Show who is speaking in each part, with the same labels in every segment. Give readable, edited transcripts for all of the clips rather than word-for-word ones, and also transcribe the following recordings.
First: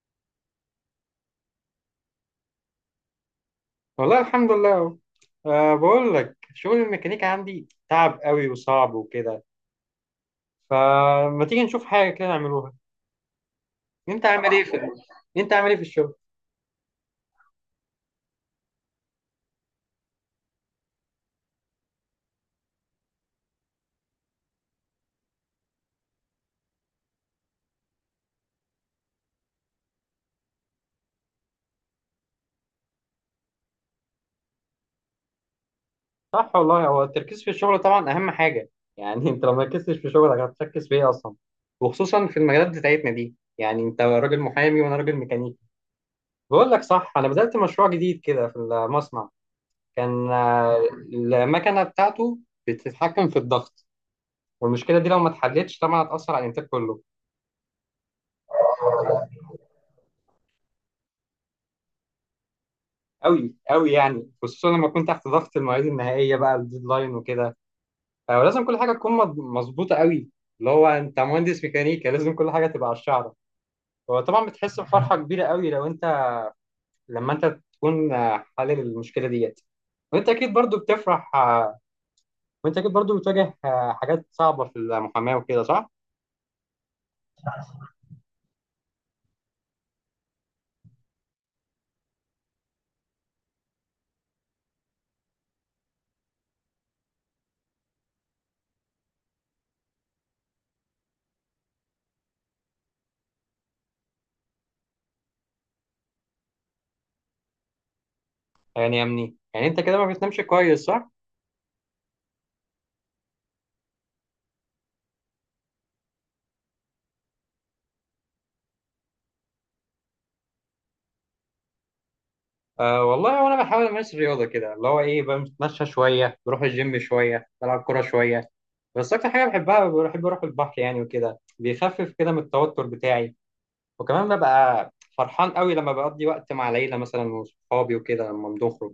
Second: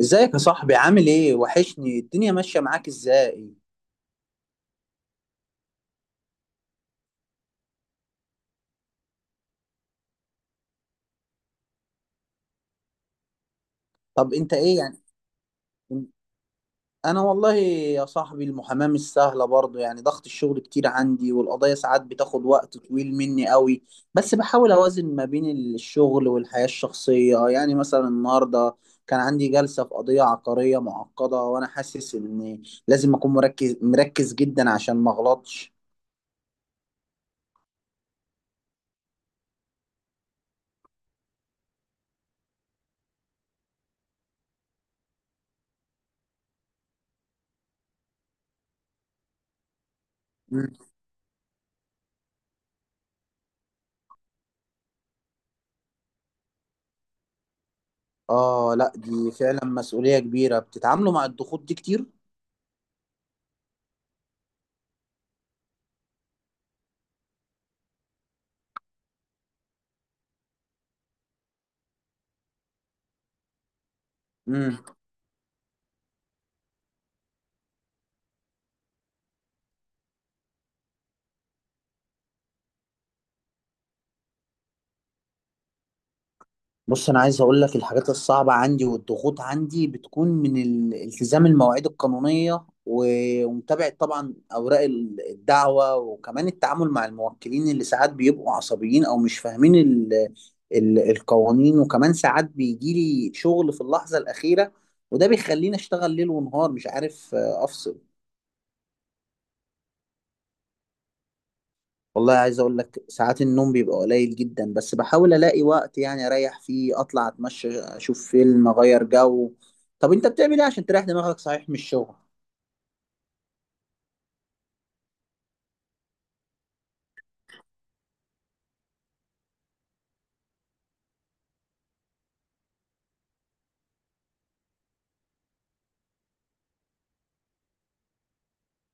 Speaker 1: ازيك يا صاحبي؟ عامل ايه؟ وحشني. الدنيا ماشية معاك ازاي؟
Speaker 2: والله الحمد لله اهو. بقول لك شغل الميكانيكا عندي تعب قوي وصعب وكده. فما تيجي نشوف حاجه كده نعملوها. انت
Speaker 1: طب
Speaker 2: عامل
Speaker 1: انت
Speaker 2: ايه في
Speaker 1: ايه
Speaker 2: ال-
Speaker 1: يعني؟
Speaker 2: انت عامل ايه في الشغل؟
Speaker 1: انا والله يا صاحبي، المحاماة مش سهلة برضه، يعني ضغط الشغل كتير عندي، والقضايا ساعات بتاخد وقت طويل مني قوي. بس بحاول اوازن ما بين الشغل والحياة الشخصية. يعني مثلا النهاردة كان عندي جلسة في قضية عقارية معقدة، وانا حاسس ان لازم اكون مركز مركز جدا عشان ما اغلطش.
Speaker 2: صح والله، هو التركيز في الشغل طبعا اهم حاجه. يعني انت لو ما ركزتش في شغلك هتركز في ايه اصلا؟ وخصوصا في المجالات بتاعتنا دي، يعني انت راجل محامي وانا راجل ميكانيكي. بقول لك صح، انا بدأت مشروع جديد كده في المصنع. كان
Speaker 1: مم.
Speaker 2: المكنه بتاعته بتتحكم في الضغط. والمشكله دي لو ما اتحلتش طبعا هتأثر على الانتاج كله.
Speaker 1: اه، لا دي فعلا مسؤولية كبيرة. بتتعاملوا مع الضغوط دي كتير؟
Speaker 2: قوي قوي، يعني خصوصا لما تكون تحت ضغط المواعيد النهائيه بقى، الديدلاين وكده. فلازم كل حاجه تكون مظبوطه قوي. اللي هو انت مهندس ميكانيكا، لازم كل حاجه تبقى على الشعره. هو طبعا
Speaker 1: مم.
Speaker 2: بتحس بفرحه كبيره قوي لو انت لما انت تكون حلل المشكله ديت. وانت اكيد برضو بتفرح. وانت اكيد برضو بتواجه حاجات صعبه في المحاماه وكده، صح؟
Speaker 1: بص، انا عايز اقول لك. الحاجات الصعبه عندي والضغوط عندي بتكون من التزام المواعيد القانونيه، ومتابعه طبعا اوراق الدعوه، وكمان التعامل مع الموكلين اللي ساعات بيبقوا عصبيين او مش فاهمين ال القوانين. وكمان ساعات بيجي لي شغل في اللحظه الاخيره، وده بيخليني اشتغل ليل ونهار، مش عارف افصل.
Speaker 2: يعني يا مني، يعني انت كده ما بتنامش كويس، صح؟
Speaker 1: والله عايز اقول لك، ساعات النوم بيبقى قليل جدا، بس بحاول الاقي وقت يعني اريح فيه، اطلع اتمشى، اشوف فيلم، اغير جو. طب انت بتعمل ايه عشان تريح دماغك، صحيح من الشغل؟
Speaker 2: أه والله، وانا بحاول امارس الرياضه كده، اللي هو ايه، بتمشى شويه، بروح الجيم شويه، بلعب كوره شويه. بس اكتر حاجه بحبها، بحب اروح البحر يعني، وكده بيخفف كده من التوتر بتاعي. وكمان ببقى فرحان قوي لما بقضي وقت مع العيله مثلا وصحابي وكده لما بنخرج.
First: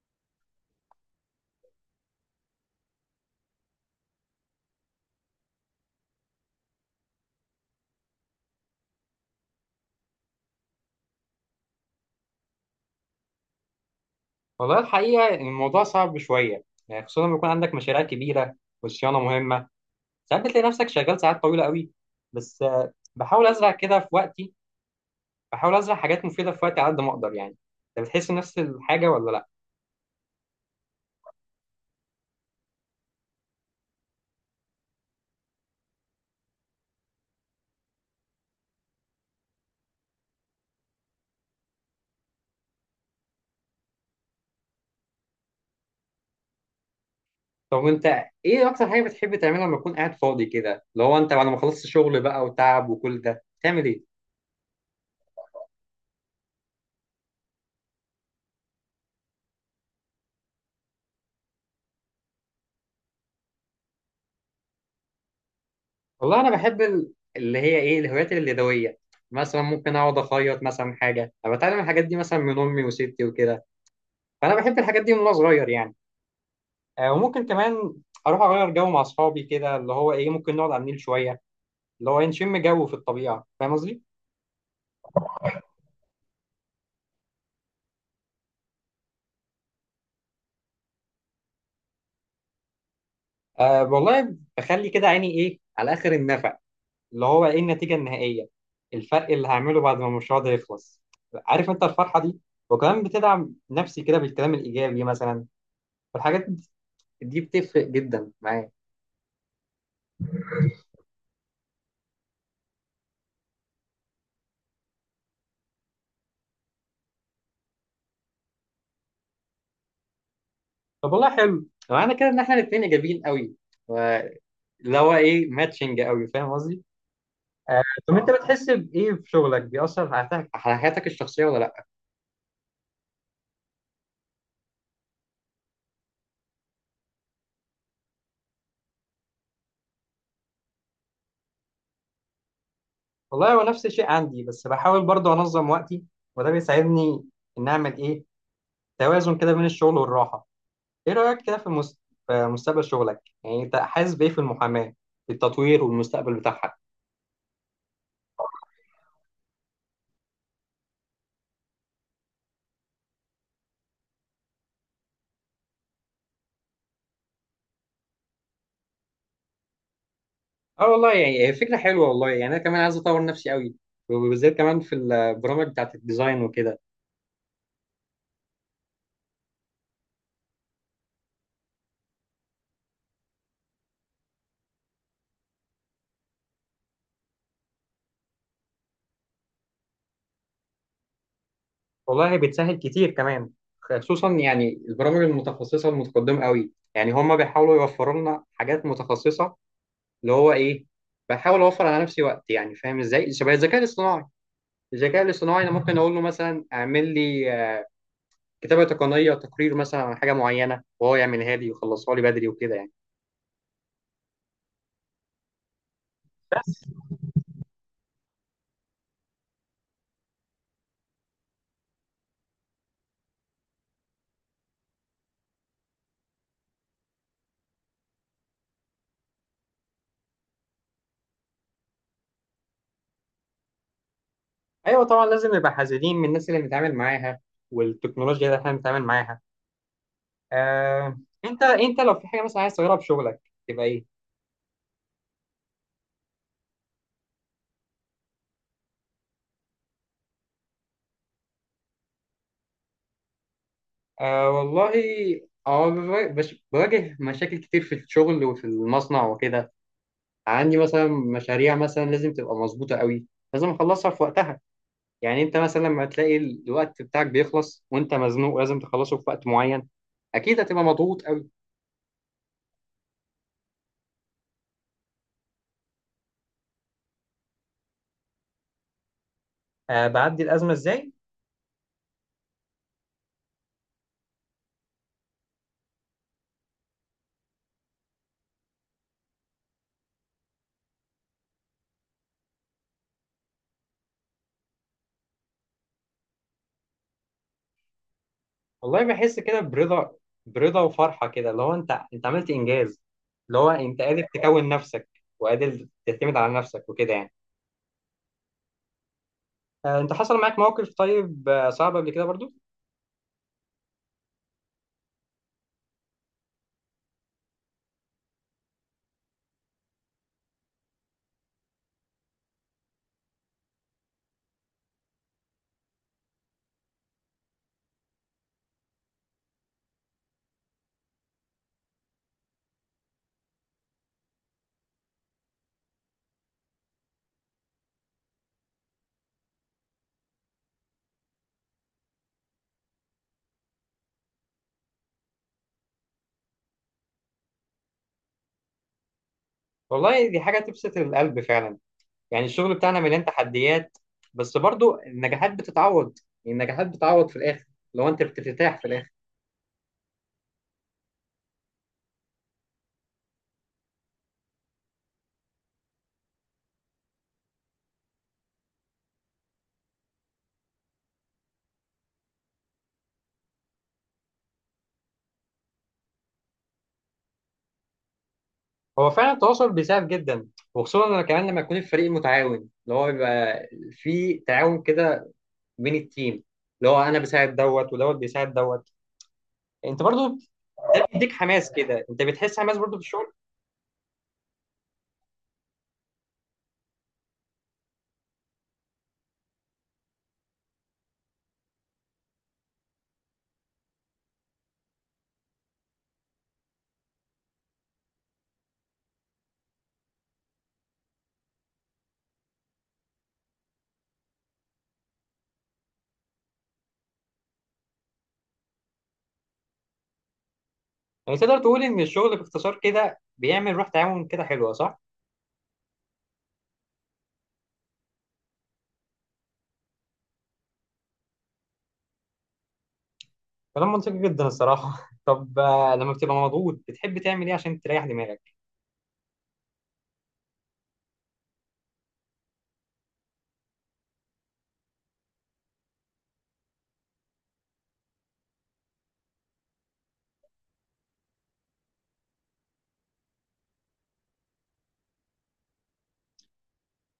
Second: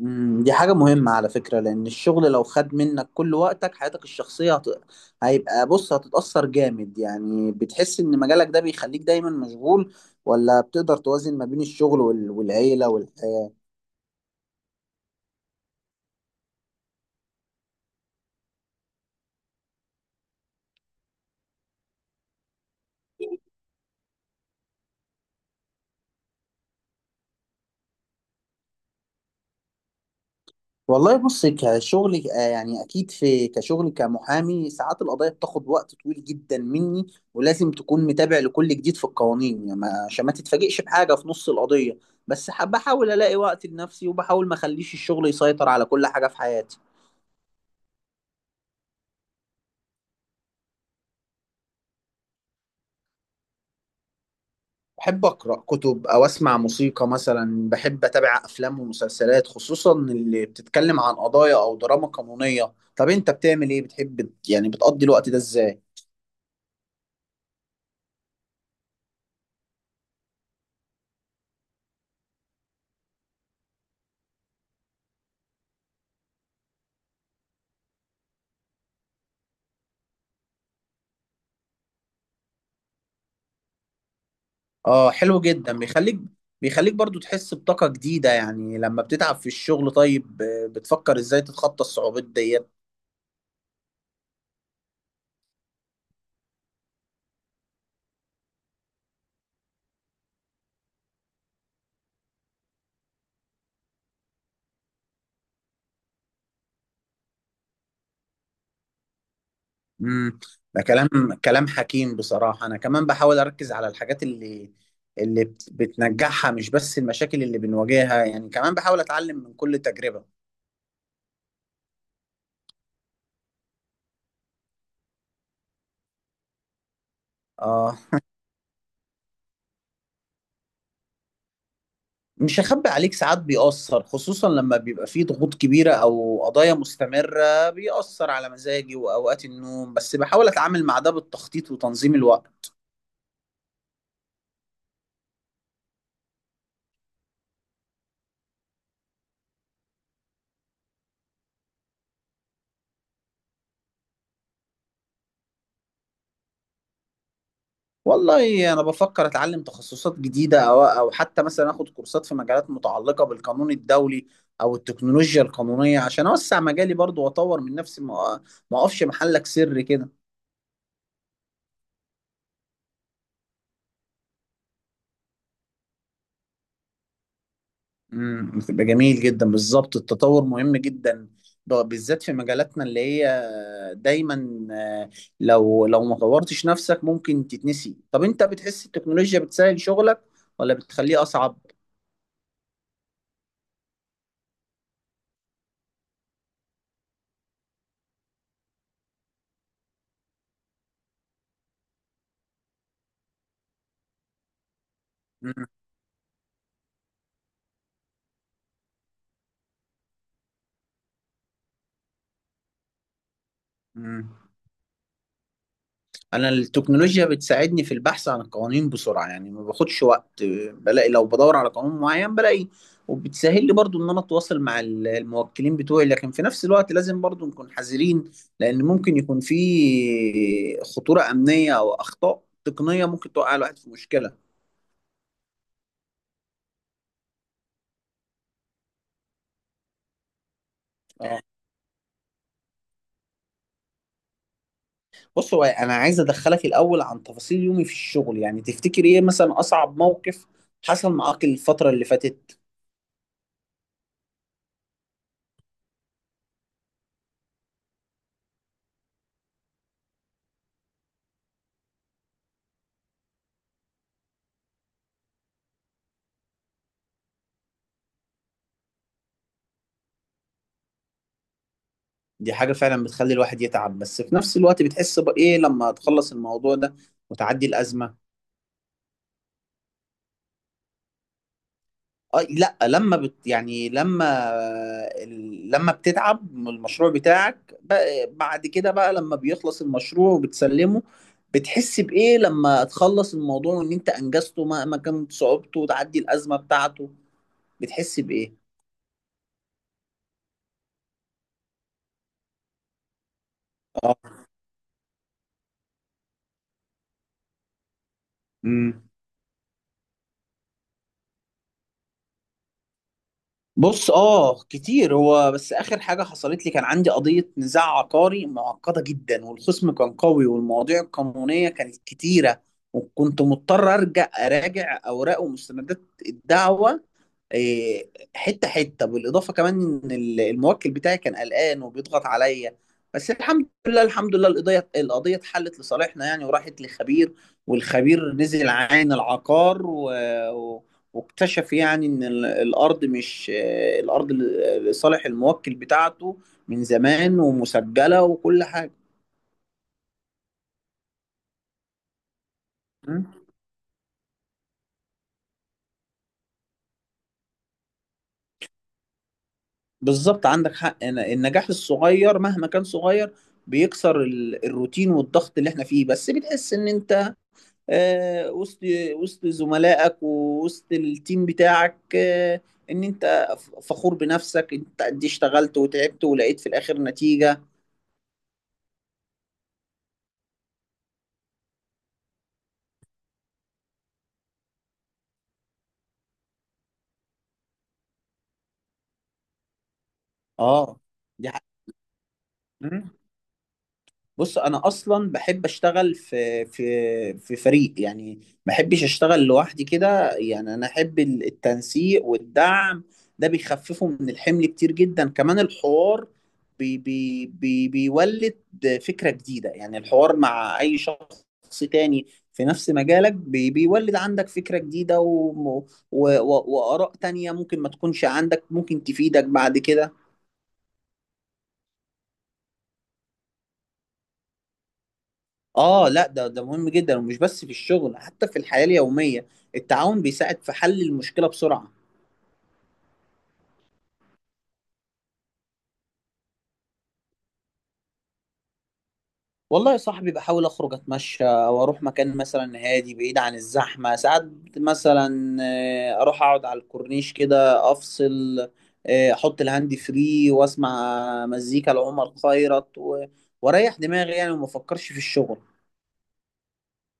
Speaker 1: دي حاجة مهمة على فكرة، لان الشغل لو خد منك كل وقتك، حياتك الشخصية هيبقى، بص هتتأثر جامد. يعني بتحس ان مجالك ده بيخليك دايما مشغول، ولا بتقدر توازن ما بين الشغل والعيلة والحياة؟
Speaker 2: والله الحقيقه إن الموضوع صعب شويه، يعني خصوصا لما يكون عندك مشاريع كبيره وصيانه مهمه. ساعات بتلاقي نفسك شغال ساعات طويله قوي. بس بحاول ازرع كده في وقتي. بحاول ازرع حاجات مفيده في وقتي على قد ما اقدر يعني. انت بتحس نفس الحاجه ولا لا؟
Speaker 1: والله بص، كشغل يعني اكيد في كشغل كمحامي، ساعات القضايا بتاخد وقت طويل جدا مني. ولازم تكون متابع لكل جديد في القوانين، يعني عشان ما تتفاجئش بحاجه في نص القضيه. بس بحاول الاقي وقت لنفسي، وبحاول ما اخليش الشغل يسيطر على كل حاجه في حياتي.
Speaker 2: طب وانت، ايه اكتر حاجه بتحب تعملها لما تكون قاعد فاضي كده، اللي هو انت بعد ما خلصت شغل بقى وتعب وكل ده تعمل ايه؟
Speaker 1: بحب اقرا كتب، او اسمع موسيقى. مثلا بحب اتابع افلام ومسلسلات خصوصا اللي بتتكلم عن قضايا او دراما قانونيه. طب انت بتعمل ايه؟ بتحب يعني بتقضي الوقت ده ازاي؟
Speaker 2: والله انا بحب اللي هي ايه، الهوايات اليدويه. مثلا ممكن اقعد اخيط مثلا حاجه. انا بتعلم الحاجات دي مثلا من امي وستي وكده. فانا بحب الحاجات دي من وانا صغير يعني. وممكن كمان اروح اغير جو مع اصحابي كده، اللي هو ايه، ممكن نقعد على النيل شويه، اللي هو إيه، نشم جو في الطبيعه، فاهم قصدي.
Speaker 1: اه حلو جدا. بيخليك برضو تحس بطاقة جديدة يعني لما بتتعب في الشغل. طيب بتفكر ازاي تتخطى الصعوبات ديت؟
Speaker 2: أه والله، بخلي كده عيني ايه على اخر النفق، اللي هو ايه، النتيجه النهائيه، الفرق اللي هعمله بعد ما المشروع ده يخلص. عارف انت الفرحه دي؟ وكمان بتدعم نفسي كده بالكلام الايجابي مثلا، والحاجات دي بتفرق جدا معايا.
Speaker 1: امم ده كلام حكيم بصراحة. انا كمان بحاول اركز على الحاجات اللي بتنجحها، مش بس المشاكل اللي بنواجهها. يعني كمان بحاول اتعلم من كل تجربة.
Speaker 2: طب والله، حلو، معنى كده ان احنا الاثنين ايجابيين قوي، اللي هو ايه ماتشنج قوي، فاهم قصدي.
Speaker 1: اه،
Speaker 2: طب انت، بتحس بايه في شغلك بيأثر على حياتك الشخصيه ولا لا؟
Speaker 1: مش هخبي عليك، ساعات بيأثر خصوصا لما بيبقى فيه ضغوط كبيرة او قضايا مستمرة، بيأثر على مزاجي واوقات النوم. بس بحاول اتعامل مع ده بالتخطيط وتنظيم الوقت.
Speaker 2: والله هو نفس الشيء عندي، بس بحاول برضه انظم وقتي. وده بيساعدني ان اعمل ايه، توازن كده بين الشغل والراحه. ايه رأيك كده في في مستقبل شغلك، يعني انت حاسس بايه في المحاماة، في التطوير والمستقبل بتاعها؟
Speaker 1: والله انا بفكر اتعلم تخصصات جديده، او حتى مثلا اخد كورسات في مجالات متعلقه بالقانون الدولي او التكنولوجيا القانونيه، عشان اوسع مجالي برضو واطور من نفسي، ما اقفش محلك سر كده.
Speaker 2: اه والله يعني، هي فكرة حلوة، والله يعني انا كمان عايز اطور نفسي قوي، وبالذات كمان في البرامج بتاعت الديزاين وكده.
Speaker 1: بتبقى جميل جدا. بالظبط التطور مهم جدا، بالذات في مجالاتنا اللي هي دايما لو ما طورتش نفسك ممكن تتنسي. طب انت بتحس التكنولوجيا بتسهل شغلك ولا بتخليه اصعب؟
Speaker 2: والله بتسهل كتير كمان، خصوصا يعني البرامج المتخصصة المتقدمة قوي، يعني هما بيحاولوا يوفروا لنا حاجات متخصصة. اللي هو ايه، بحاول اوفر على نفسي وقت، يعني فاهم ازاي، شبه الذكاء الاصطناعي. الذكاء الاصطناعي انا ممكن اقول له مثلا اعمل لي كتابة تقنية، تقرير مثلا عن حاجة معينة، وهو يعملها لي ويخلصها لي بدري وكده يعني.
Speaker 1: امم انا
Speaker 2: بس.
Speaker 1: التكنولوجيا بتساعدني في البحث عن القوانين بسرعه، يعني ما باخدش وقت، بلاقي. لو بدور على قانون معين بلاقي. وبتسهل لي برضو ان انا اتواصل مع الموكلين بتوعي. لكن في نفس الوقت لازم برضو نكون حذرين، لان ممكن يكون في خطوره امنيه او اخطاء تقنيه، ممكن توقع الواحد في مشكله.
Speaker 2: أيوة طبعا، لازم نبقى حذرين من الناس اللي بنتعامل معاها، والتكنولوجيا اللي احنا بنتعامل معاها. آه،
Speaker 1: اه.
Speaker 2: أنت لو في حاجة مثلا عايز تغيرها في شغلك، تبقى إيه؟
Speaker 1: بص هو انا عايز ادخلك الاول عن تفاصيل يومي في الشغل. يعني تفتكر ايه مثلا اصعب موقف حصل معاك الفتره اللي فاتت؟
Speaker 2: آه والله، اه بواجه بواجه مشاكل كتير في الشغل وفي المصنع وكده. عندي مثلا مشاريع مثلا لازم تبقى مظبوطة قوي، لازم اخلصها في وقتها. يعني انت مثلا لما تلاقي الوقت بتاعك بيخلص وانت مزنوق، لازم تخلصه في وقت معين، اكيد هتبقى مضغوط قوي.
Speaker 1: دي حاجة فعلا بتخلي الواحد يتعب، بس في نفس الوقت بتحس بإيه لما تخلص الموضوع ده وتعدي الأزمة؟
Speaker 2: آه، بعدي الازمه ازاي.
Speaker 1: أه لا، لما بت يعني لما بتتعب من المشروع بتاعك، بعد كده بقى لما بيخلص المشروع وبتسلمه، بتحس بإيه لما تخلص الموضوع، وإن أنت أنجزته مهما كانت صعوبته، وتعدي الأزمة بتاعته؟ بتحس بإيه؟
Speaker 2: والله بحس كده برضا، برضا وفرحه كده، اللي هو انت عملت انجاز، اللي هو انت
Speaker 1: اه.
Speaker 2: قادر تكون نفسك وقادر تعتمد على نفسك وكده يعني.
Speaker 1: امم
Speaker 2: آه، انت حصل معاك موقف طيب، صعب قبل كده برضو؟
Speaker 1: بص، اه كتير. هو بس اخر حاجه حصلت لي كان عندي قضيه نزاع عقاري معقده جدا، والخصم كان قوي، والمواضيع القانونيه كانت كتيره، وكنت مضطر اراجع اوراق ومستندات الدعوه إيه، حته حته، بالاضافه كمان ان الموكل بتاعي كان قلقان وبيضغط عليا. بس الحمد لله، الحمد لله القضيه اتحلت لصالحنا يعني، وراحت لخبير. والخبير نزل عين العقار، و- واكتشف يعني ان الارض مش الارض لصالح الموكل بتاعته من زمان، ومسجله وكل حاجه.
Speaker 2: والله دي حاجه تبسط القلب فعلا. يعني الشغل بتاعنا مليان
Speaker 1: مم.
Speaker 2: تحديات، بس برضو النجاحات بتتعوض، النجاحات بتتعوض في الاخر لو انت بترتاح في الاخر.
Speaker 1: بالظبط عندك حق. النجاح الصغير مهما كان صغير بيكسر الروتين والضغط اللي احنا فيه، بس بتحس ان انت آه، وسط وسط زملائك ووسط التيم بتاعك، ان انت فخور بنفسك، انت قد إيه اشتغلت وتعبت ولقيت في الاخر نتيجة.
Speaker 2: هو فعلا التواصل بيساعد جدا، وخصوصا لما كمان لما يكون الفريق متعاون، اللي هو بيبقى في تعاون كده بين التيم، اللي هو انا بساعد دوت ودوت بيساعد دوت، انت برضو.
Speaker 1: اه،
Speaker 2: ده بيديك
Speaker 1: دي
Speaker 2: حماس كده، انت بتحس حماس برضو في
Speaker 1: حاجة.
Speaker 2: الشغل.
Speaker 1: بص انا اصلا بحب اشتغل في فريق يعني، ما بحبش اشتغل لوحدي كده، يعني انا احب التنسيق والدعم. ده بيخففه من الحمل كتير جدا. كمان الحوار بي بي بي بيولد فكرة جديدة يعني، الحوار مع اي شخص تاني في نفس مجالك بيولد عندك فكرة جديدة، وآراء تانية ممكن ما تكونش عندك، ممكن تفيدك بعد كده.
Speaker 2: يعني تقدر تقول ان الشغل باختصار كده بيعمل روح تعاون كده حلوه، صح؟
Speaker 1: اه لا، ده مهم جدا، ومش بس في الشغل حتى في الحياة اليومية. التعاون بيساعد في حل المشكلة بسرعة.
Speaker 2: كلام منطقي جدا الصراحه. طب لما بتبقى مضغوط بتحب تعمل ايه عشان تريح دماغك؟
Speaker 1: والله يا صاحبي بحاول اخرج، اتمشى، او اروح مكان مثلا هادي بعيد عن الزحمة. ساعات مثلا اروح اقعد على الكورنيش كده، افصل، احط الهاند فري واسمع مزيكا لعمر خيرت، واريح دماغي يعني، وما افكرش في الشغل.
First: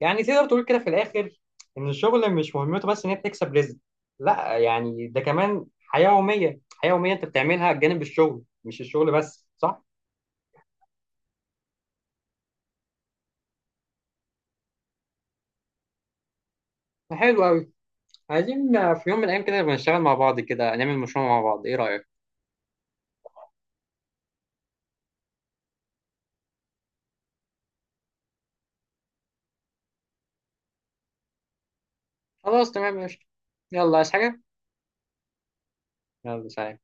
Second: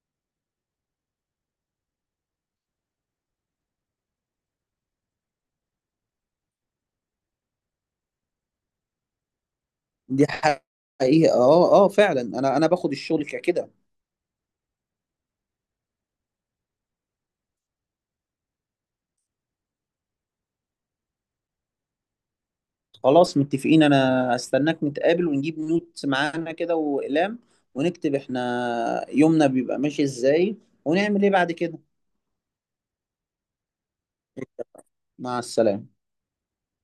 Speaker 2: يعني تقدر تقول كده في الاخر ان الشغل مش مهمته بس ان هي بتكسب رزق، لا، يعني ده كمان حياه يوميه، حياه يوميه انت بتعملها جانب الشغل، مش الشغل بس، صح؟
Speaker 1: دي حقيقة. اه، اه فعلا، انا باخد الشغل كده.
Speaker 2: حلو قوي. عايزين في يوم من الأيام كده نبقى نشتغل مع بعض، كده نعمل مشروع مع بعض، إيه رأيك؟
Speaker 1: خلاص متفقين. انا هستناك نتقابل، ونجيب نوت معانا كده واقلام، ونكتب احنا يومنا بيبقى ماشي ازاي ونعمل ايه بعد كده.
Speaker 2: خلاص تمام ماشي. يلا، عايز حاجة؟
Speaker 1: مع السلامة.
Speaker 2: يلا سلام.